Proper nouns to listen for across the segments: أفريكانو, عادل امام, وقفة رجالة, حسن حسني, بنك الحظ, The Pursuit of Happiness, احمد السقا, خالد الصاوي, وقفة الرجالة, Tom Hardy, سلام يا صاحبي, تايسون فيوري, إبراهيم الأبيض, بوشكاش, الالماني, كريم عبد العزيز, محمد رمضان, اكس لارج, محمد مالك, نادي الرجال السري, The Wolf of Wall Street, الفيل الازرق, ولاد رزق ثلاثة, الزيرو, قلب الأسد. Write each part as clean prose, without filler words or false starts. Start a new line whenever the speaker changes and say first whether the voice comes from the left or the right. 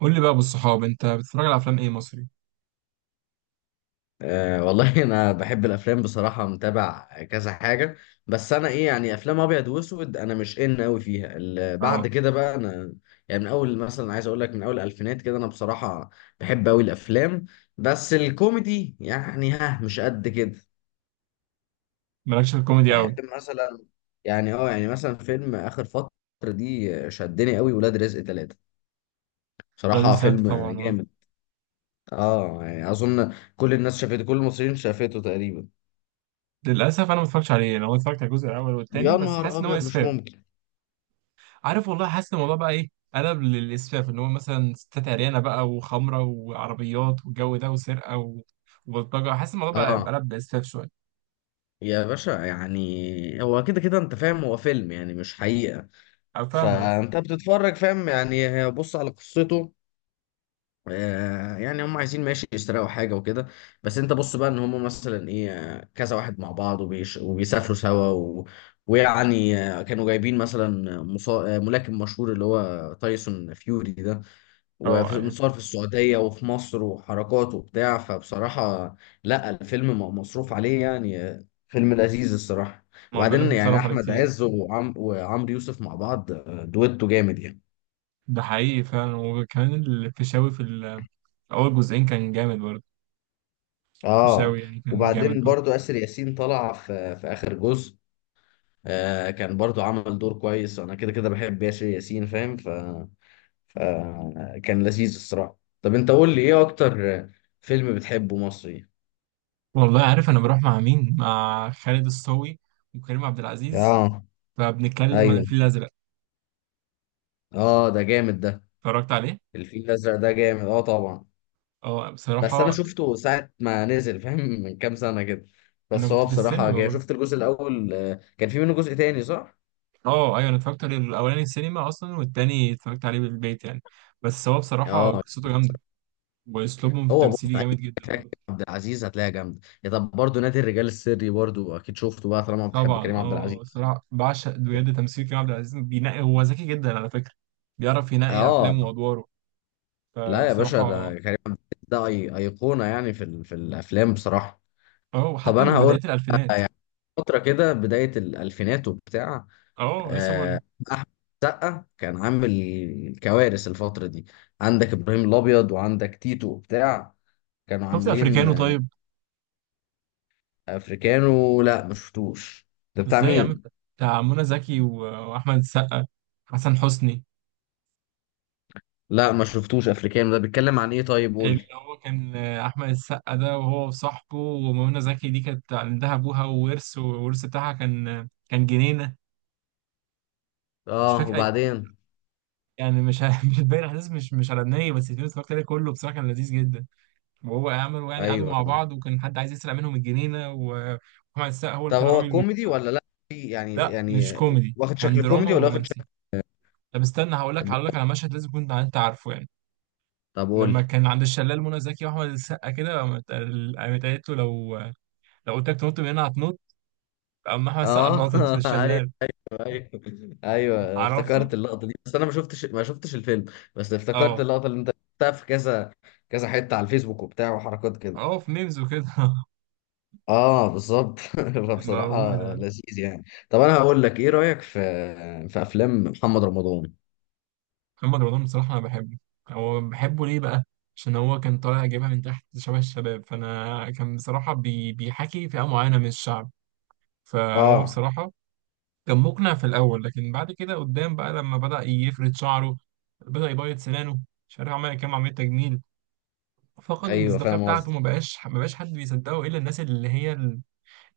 right: قول لي بقى بالصحاب انت بتتفرج على افلام ايه مصري؟
left: أه والله انا بحب الافلام، بصراحه متابع كذا حاجه. بس انا ايه يعني افلام ابيض واسود، انا مش ان قوي فيها بعد
right: اه.
left: كده بقى انا يعني من اول مثلا عايز اقول لك من اول الالفينات كده انا بصراحه بحب قوي الافلام، بس الكوميدي يعني مش قد كده.
right: مالكش في الكوميدي
left: بحب
right: قوي؟
left: مثلا، يعني مثلا فيلم اخر فتره دي شدني قوي، ولاد رزق ثلاثة،
right: راجل
left: بصراحه
right: سات
left: فيلم
right: طبعا، اه.
left: جامد. اه يعني اظن كل الناس شافته، كل المصريين شافته تقريبا.
right: للاسف انا ما اتفرجتش عليه، انا هو اتفرجت على الجزء الاول والثاني
left: يا
right: بس،
left: نهار
right: حاسس ان هو
left: ابيض، مش
right: اسفاف.
left: ممكن!
right: عارف والله، حاسس ان الموضوع بقى ايه. قلب للاسفاف، ان هو مثلا ستات عريانه بقى وخمره وعربيات والجو ده وسرقه وبلطجه، حاسس الموضوع بقى
left: اه.
right: قلب لاسفاف شويه.
left: يا باشا يعني هو كده كده انت فاهم، هو فيلم يعني مش حقيقة.
right: انا فاهمك.
left: فانت بتتفرج فاهم، يعني بص على قصته. يعني هم عايزين، ماشي، يسرقوا حاجة وكده. بس انت بص بقى ان هم مثلا ايه آه، كذا واحد مع بعض وبيسافروا سوا و. ويعني كانوا جايبين مثلا مصا... آه، ملاكم مشهور اللي هو تايسون فيوري ده،
right: اه ايوه.
left: ومتصور في السعودية وفي مصر وحركات وبتاع، فبصراحة لا، الفيلم مصروف عليه يعني. فيلم لذيذ الصراحة.
right: ما هو بيقول لك
left: وبعدين يعني
right: اتصرف عليه
left: أحمد
right: كتير.
left: عز وعمرو يوسف مع بعض، دويتو جامد يعني.
right: ده حقيقي فعلا، وكمان الفيشاوي في اول جزئين كان جامد برضه،
left: اه
right: الفيشاوي يعني كان جامد
left: وبعدين
right: برضه.
left: برضو آسر ياسين طلع في آخر جزء، آه كان برضو عمل دور كويس وأنا كده كده بحب آسر ياسين فاهم، فكان لذيذ الصراحة. طب أنت قول لي، إيه أكتر فيلم بتحبه مصري؟
right: والله عارف، انا بروح مع مين؟ مع خالد الصاوي وكريم عبد العزيز،
left: اه
right: فبنتكلم عن
left: ايوه.
right: الفيل الازرق.
left: اه ده جامد ده.
right: اتفرجت عليه.
left: الفيل الازرق ده جامد اه طبعا.
right: اه
left: بس انا
right: بصراحه،
left: شفته ساعه ما نزل فاهم من كام سنه كده.
right: انا
left: بس
right: كنت
left: هو
right: في
left: بصراحه
right: السينما
left: جاي
right: برضه.
left: شفت الجزء الاول، كان في منه جزء تاني صح؟
right: اه ايوه، انا اتفرجت عليه الاولاني السينما اصلا، والتاني اتفرجت عليه بالبيت يعني، بس هو بصراحه
left: اه.
right: قصته جامده، واسلوبهم في
left: هو بص،
right: التمثيل
left: أي
right: جامد جدا
left: فكرة
right: برضه.
left: عبد العزيز هتلاقيها جامده يا، طب برضه نادي الرجال السري برضه اكيد شفته بقى طالما بتحب
right: طبعا
left: كريم عبد
right: اه،
left: العزيز.
right: بصراحه بعشق بجد تمثيل كريم عبد العزيز، بينقي، هو ذكي جدا على فكره، بيعرف ينقي
left: اه
right: افلامه وادواره،
left: لا يا باشا،
right: فبصراحه.
left: ده كريم عبد العزيز ده ايقونه يعني في الافلام بصراحه.
right: اه
left: طب
right: وحتى
left: انا
right: من
left: هقول،
right: بدايه الالفينات.
left: فترة كده بداية الألفينات وبتاع،
right: اه لسه بقول.
left: آه، أحمد سقا كان عامل كوارث الفترة دي. عندك إبراهيم الأبيض وعندك تيتو وبتاع، كانوا
right: شفت
left: عاملين
right: افريكانو؟ طيب،
left: أفريكانو؟ لا ما شفتوش. ده بتاع
right: ازاي يا عم،
left: مين؟
right: بتاع منى زكي واحمد السقا، حسن حسني.
left: لا ما شفتوش أفريكانو، ده بيتكلم عن إيه طيب؟
right: اللي
left: قولي.
right: هو كان احمد السقا ده، وهو وصاحبه، ومنى زكي دي كانت عندها ابوها وورث، والورث بتاعها كان جنينه. مش
left: آه.
right: فاكر اي،
left: وبعدين؟
right: يعني مش ه- مش هتبين احداث، مش على النهايه، بس الفيلم اتفرجت عليه كله بصراحه، كان لذيذ جدا، وهو عملوا يعني قعدوا
left: أيوه.
right: مع بعض، وكان حد عايز يسرق منهم الجنينه واحمد السقا هو اللي
left: طب
right: طلع
left: هو
right: راجل.
left: كوميدي ولا لا؟ يعني
right: لا مش
left: يعني
right: كوميدي،
left: واخد
right: كان
left: شكل
right: دراما
left: كوميدي ولا واخد
right: ورومانسي.
left: شكل؟
right: طب استنى، هقول لك على مشهد لازم كنت انت عارفه يعني.
left: طب
right: لما
left: قولي.
right: كان عند الشلال منى زكي واحمد السقا كده قامت قالت له، لو قلت لك تنط من هنا هتنط، قام احمد السقا
left: آه
right: نطت في
left: أيوه،
right: الشلال.
left: ايوه، ايوه،
right: عرفته؟
left: افتكرت اللقطه دي، بس انا ما شفتش الفيلم. بس افتكرت
right: اه.
left: اللقطه اللي انت شفتها في كذا كذا حته على الفيسبوك وبتاع وحركات كده.
right: اه في ميمز وكده
left: اه بالظبط فبصراحه
right: موجود.
left: لذيذ يعني. طب انا هقول لك، ايه رايك في افلام محمد رمضان؟
right: محمد رمضان بصراحة أنا بحبه. هو بحبه ليه بقى؟ عشان هو كان طالع جايبها من تحت شبه الشباب، فأنا كان بصراحة بيحكي فئة معينة من الشعب، فهو
left: اه
right: بصراحة كان مقنع في الأول، لكن بعد كده قدام بقى لما بدأ يفرد شعره، بدأ يبيض سنانه، مش عارف عمل كام عملية تجميل، فقد
left: ايوه،
right: المصداقيه
left: فاهم
right: بتاعته،
left: قصدي.
right: ما بقاش حد بيصدقه الا الناس اللي هي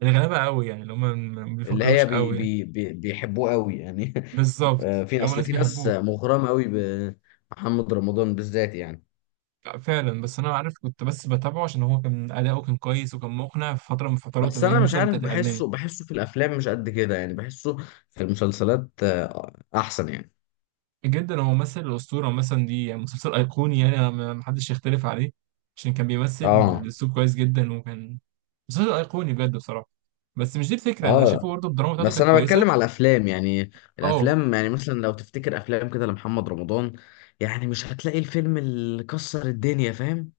right: الغلابه قوي، يعني اللي هم ما
left: اللي هي
right: بيفكروش
left: بي
right: قوي يعني.
left: بي بي بيحبوه قوي يعني.
right: بالظبط،
left: في
right: اللي هم
left: اصل
right: ناس
left: في ناس
right: بيحبوه.
left: مغرمه قوي بمحمد رمضان بالذات يعني.
right: لا، فعلا بس انا عارف، كنت بس بتابعه عشان هو كان اداؤه كان كويس، وكان مقنع في فتره من الفترات،
left: بس
right: اللي هي
left: انا مش
right: مثلا
left: عارف،
right: بتاعت الالماني
left: بحسه في الافلام مش قد كده يعني، بحسه في المسلسلات احسن يعني.
right: جدا. هو ممثل الاسطوره مثلا دي يعني، مسلسل ايقوني يعني، أنا ما حدش يختلف عليه، عشان كان بيمثل
left: اه،
right: الاسلوب كويس جدا وكان، مسلسل ايقوني بجد بصراحه، بس مش دي الفكره، انا شايفه
left: اه،
right: برضه الدراما بتاعته
left: بس
right: كانت
left: انا
right: كويسه.
left: بتكلم على الافلام يعني،
right: اه،
left: الافلام يعني مثلا لو تفتكر افلام كده لمحمد رمضان، يعني مش هتلاقي الفيلم اللي كسر الدنيا، فاهم.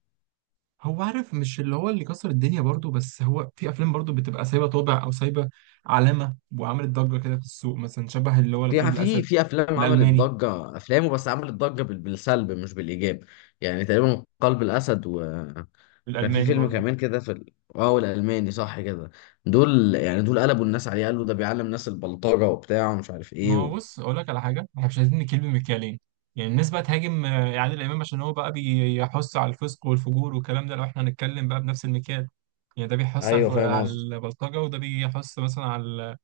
right: هو عارف، مش اللي هو اللي كسر الدنيا برضو، بس هو في افلام برضو بتبقى سايبه طابع او سايبه علامه وعملت ضجه كده في السوق، مثلا شبه اللي هو
left: في
right: القلب
left: في
right: الاسد،
left: في افلام عملت
right: الالماني،
left: ضجه افلامه، بس عملت ضجه بالسلب مش بالايجاب. يعني تقريبا قلب الاسد و. وكان في
right: الالماني
left: فيلم
right: برضو.
left: كمان كده في ال- اه والالماني صح كده. دول يعني دول قلبوا الناس عليه، قالوا ده بيعلم الناس البلطجه وبتاع ومش عارف ايه
right: ما هو
left: و.
right: بص، اقول لك على حاجه، احنا مش عايزين نكيل بمكيالين، يعني الناس بقى تهاجم عادل امام عشان هو بقى بيحث على الفسق والفجور والكلام ده، لو احنا هنتكلم بقى بنفس المكيال، يعني ده بيحث على
left: ايوه فاهم
right: على
left: قصدي.
right: البلطجه، وده بيحث مثلا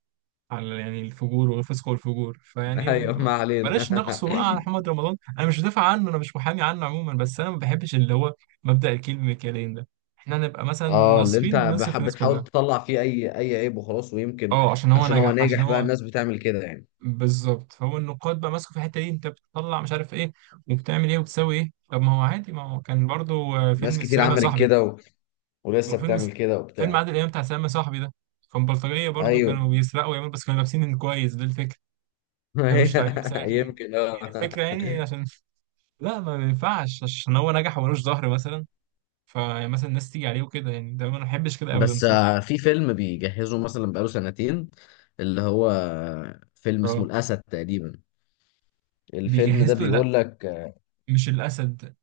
right: على يعني الفجور والفسق والفجور،
left: ايوه، ما علينا.
right: بلاش نقصه بقى على محمد رمضان، انا مش بدافع عنه، انا مش محامي عنه عموما، بس انا ما بحبش اللي هو مبدأ الكيل بمكيالين ده، احنا نبقى مثلا
left: اه، اللي انت
right: ناصفين نصف الناس
left: بتحاول
right: كلها.
left: تطلع فيه اي عيب وخلاص، ويمكن
right: اه، عشان هو
left: عشان هو
right: نجح عشان
left: ناجح بقى
right: هو
left: الناس بتعمل كده يعني.
right: بالظبط، فهو النقاد بقى ماسكه في الحته دي، انت بتطلع مش عارف ايه وبتعمل ايه وبتسوي ايه، طب ما هو عادي، ما هو كان برضو
left: ناس
right: فيلم
left: كتير
right: السلام يا
left: عملت
right: صاحبي،
left: كده، و... ولسه
right: فيلم
left: بتعمل كده
right: فيلم
left: وبتاع.
right: عادل امام بتاع سلام يا صاحبي ده كان بلطجيه برضو،
left: ايوه
right: كانوا بيسرقوا ويعملوا، بس كانوا لابسين كويس، ده الفكره، احنا
left: هي-
right: مش طالعين بساخي، هي
left: يمكن
right: دي
left: اه.
right: الفكرة يعني، عشان لا ما ينفعش عشان هو نجح وملوش ظهر مثلا، فمثلا الناس تيجي عليه وكده يعني، ده ما بحبش كده ابدا
left: بس
right: بصراحة.
left: في فيلم بيجهزه مثلا بقاله سنتين، اللي هو فيلم اسمه
right: اه
left: الأسد تقريبا. الفيلم ده
right: بيجهز له لا،
left: بيقول لك
right: مش الاسد،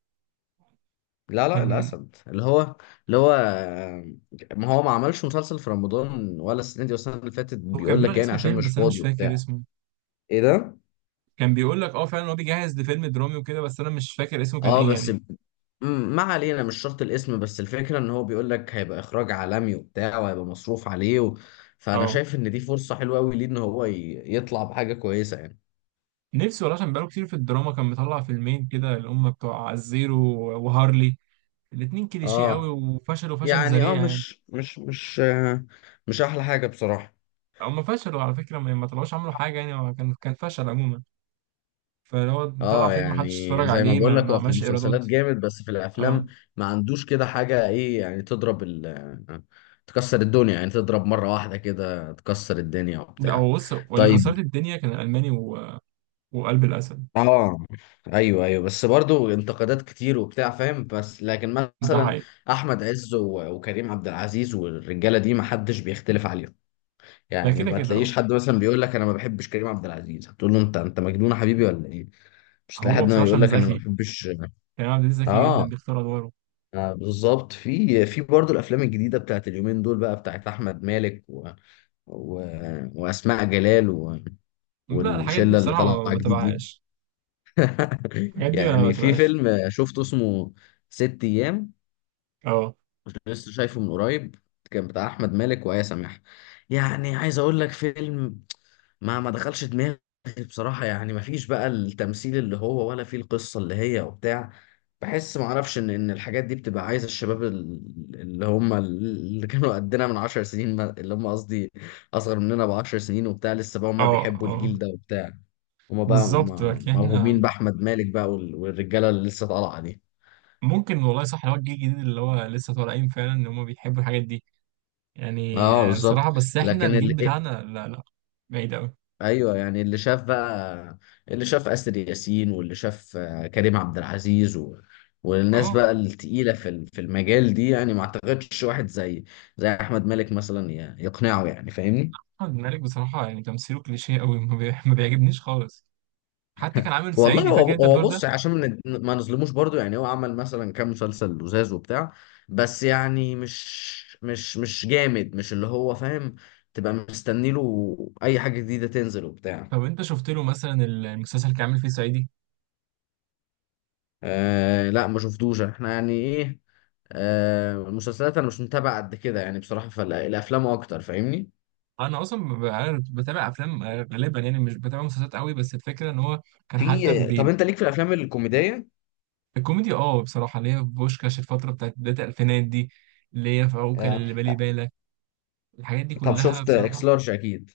left: لا، لا،
right: كان
left: الأسد اللي هو، اللي هو ما هو ما عملش مسلسل في رمضان ولا السنة دي والسنة اللي فاتت،
right: هو كان
left: بيقول
right: بيقول
left: لك
right: على
left: يعني
right: اسم
left: عشان
right: فيلم
left: مش
right: بس انا مش
left: فاضي وبتاع.
right: فاكر اسمه،
left: ايه ده؟
right: كان بيقول لك اه فعلا هو بيجهز لفيلم درامي وكده، بس انا مش فاكر اسمه كان
left: اه
right: ايه
left: بس
right: يعني.
left: ما علينا، مش شرط الاسم، بس الفكرة ان هو بيقول لك هيبقى اخراج عالمي وبتاع وهيبقى مصروف عليه و. فانا
right: اه،
left: شايف ان دي فرصة حلوة قوي ليه، ان هو يطلع بحاجة كويسة يعني.
right: نفسي والله، عشان بقاله كتير في الدراما، كان مطلع فيلمين كده اللي هم بتوع الزيرو وهارلي، الاتنين كليشيه قوي،
left: اه
right: وفشل وفشل
left: يعني، اه،
right: ذريع يعني،
left: مش احلى حاجة بصراحة.
right: هم فشلوا على فكرة، ما طلعوش عملوا حاجة، يعني هو كان فشل عموما، فهو طلع
left: اه
right: فيلم محدش
left: يعني
right: اتفرج
left: زي ما
right: عليه،
left: بقول لك،
right: ما
left: هو في
right: عملش
left: المسلسلات
right: إيرادات.
left: جامد، بس في الافلام
right: اه
left: ما عندوش كده حاجة، ايه يعني تضرب تكسر الدنيا يعني، تضرب مرة واحدة كده تكسر الدنيا
right: لا،
left: وبتاع.
right: هو بص، واللي
left: طيب.
right: كسرت الدنيا كان الألماني وقلب الأسد.
left: اه ايوه، ايوه، بس برضو انتقادات كتير وبتاع فاهم، بس لكن
right: ده
left: مثلا
right: حقيقي.
left: احمد عز وكريم عبد العزيز والرجاله دي ما حدش بيختلف عليهم،
right: ده
left: يعني
right: كده
left: ما
right: كده اه.
left: تلاقيش حد مثلا بيقول لك انا ما بحبش كريم عبد العزيز، هتقول له انت مجنون يا حبيبي ولا ايه؟ مش هتلاقي
right: هو
left: حد
right: بصراحة
left: يقول
right: عشان
left: لك انا ما
right: ذكي،
left: بحبش.
right: كريم عبد العزيز ذكي جدا
left: اه.
right: بيختار أدواره.
left: بالظبط، في برضه الافلام الجديده بتاعت اليومين دول بقى، بتاعت احمد مالك و، و، واسماء جلال و،
right: لا الحاجات دي
left: والشله اللي
right: بصراحة
left: طالعه
right: ما
left: جديد دي.
right: تبعهاش، الحاجات دي ما
left: يعني في
right: تبعهاش.
left: فيلم شفته اسمه ست ايام،
right: اه
left: كنت لسه شايفه من قريب، كان بتاع احمد مالك وآية سماحة، يعني عايز اقول لك، فيلم ما دخلش دماغي بصراحة يعني، ما فيش بقى التمثيل اللي هو، ولا فيه القصة اللي هي وبتاع. بحس ما اعرفش ان الحاجات دي بتبقى عايزة الشباب اللي هم اللي كانوا قدنا من 10 سنين، اللي هم قصدي اصغر مننا ب10 سنين وبتاع، لسه بقى
right: اه
left: هم بيحبوا
right: اه،
left: الجيل ده وبتاع. هما بقى
right: بالظبط لكن احنا
left: موهومين بأحمد مالك بقى والرجالة اللي لسه طالعة دي.
right: ممكن والله، صح اللي هو الجيل الجديد اللي هو لسه طالعين فعلا، ان هم بيحبوا الحاجات دي، يعني
left: اه بالظبط،
right: بصراحة بس احنا
left: لكن
right: الجيل بتاعنا لا لا، بعيد أوي.
left: ايوه يعني، اللي شاف بقى، اللي شاف اسر ياسين واللي شاف كريم عبد العزيز و، والناس
right: اه،
left: بقى التقيله في المجال دي يعني، ما اعتقدش واحد زي احمد مالك مثلا يقنعه يعني، فاهمني.
right: محمد مالك بصراحة يعني تمثيله كليشيه أوي، ما بيعجبنيش خالص، حتى كان عامل
left: والله،
right: صعيدي
left: هو
right: فاكر انت
left: هو
right: الدور ده؟
left: بص عشان ما نظلموش برضو، يعني هو عمل مثلا كام مسلسل لزاز وبتاع، بس يعني مش جامد، مش اللي هو فاهم، تبقى مستني له اي حاجه جديده تنزل وبتاع.
right: طب انت شفت له مثلا المسلسل اللي كان عامل فيه صعيدي؟
left: آه لا ما شفتوش احنا يعني ايه، آه المسلسلات انا مش متابع قد كده يعني بصراحة، فالافلام اكتر فاهمني.
right: انا اصلا ب- أنا بتابع افلام غالبا يعني، مش بتابع مسلسلات قوي، بس الفكره ان هو كان
left: طب انت ليك في الافلام الكوميدية؟
right: الكوميدي. اه بصراحه، اللي هي بوشكاش الفتره بتاعت بدايه الالفينات دي، اللي هي في عوكل
left: آه.
right: اللي بالي بالك، الحاجات دي
left: طب
right: كلها
left: شفت اكس
right: بصراحه.
left: لارج اكيد؟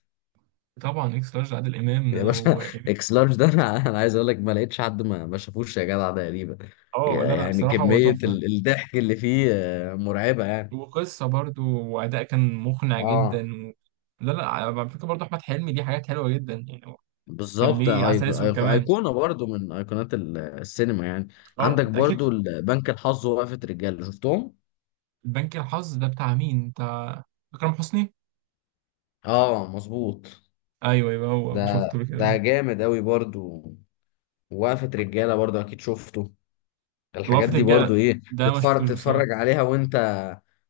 right: طبعا، اكس لارج عادل امام
left: يا باشا اكس لارج ده، أنا عايز اقول لك ما لقيتش حد ما شافوش يا جدع تقريبا.
right: اه لا لا
left: يعني
right: بصراحه هو
left: كمية
right: تحفه،
left: الضحك اللي فيه مرعبة يعني.
right: وقصة برضو، وأداء كان مقنع جدا
left: اه
right: لا لا على فكرة برضو أحمد حلمي ليه حاجات حلوة جدا يعني، هو كان
left: بالظبط،
right: ليه عسل أسود كمان.
left: ايقونة برضو من ايقونات السينما يعني.
right: أه
left: عندك
right: أنت أكيد.
left: برضو بنك الحظ ووقفة رجاله شفتهم.
right: بنك الحظ ده بتاع مين؟ بتاع أكرم حسني؟
left: اه مظبوط.
right: أيوه أيوه، هو
left: ده
right: شفته له كده
left: ده
right: آه.
left: جامد قوي برضو، وقفة رجالة برضو اكيد شفته.
right: وقفة
left: الحاجات دي
right: الرجالة
left: برضو ايه،
right: ده ما
left: تتفرج
right: شفتوش بصراحة.
left: تتفرج عليها، وانت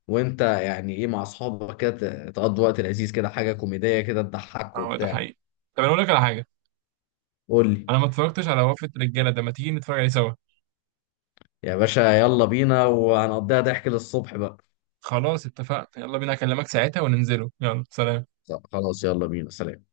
left: وانت يعني ايه، مع اصحابك كده تقضي وقت لذيذ، كده حاجة كوميدية كده، تضحك
right: أه ده
left: وبتاع.
right: حقيقي، طب أنا أقول لك على حاجة،
left: قول لي.
right: أنا ما اتفرجتش على وقفة الرجالة ده، ما تيجي نتفرج عليه سوا.
left: يا باشا يلا بينا، وهنقضيها ضحك للصبح بقى.
right: خلاص اتفقنا، يلا بينا، أكلمك ساعتها وننزله، يلا سلام.
left: خلاص، يلا بينا، سلام.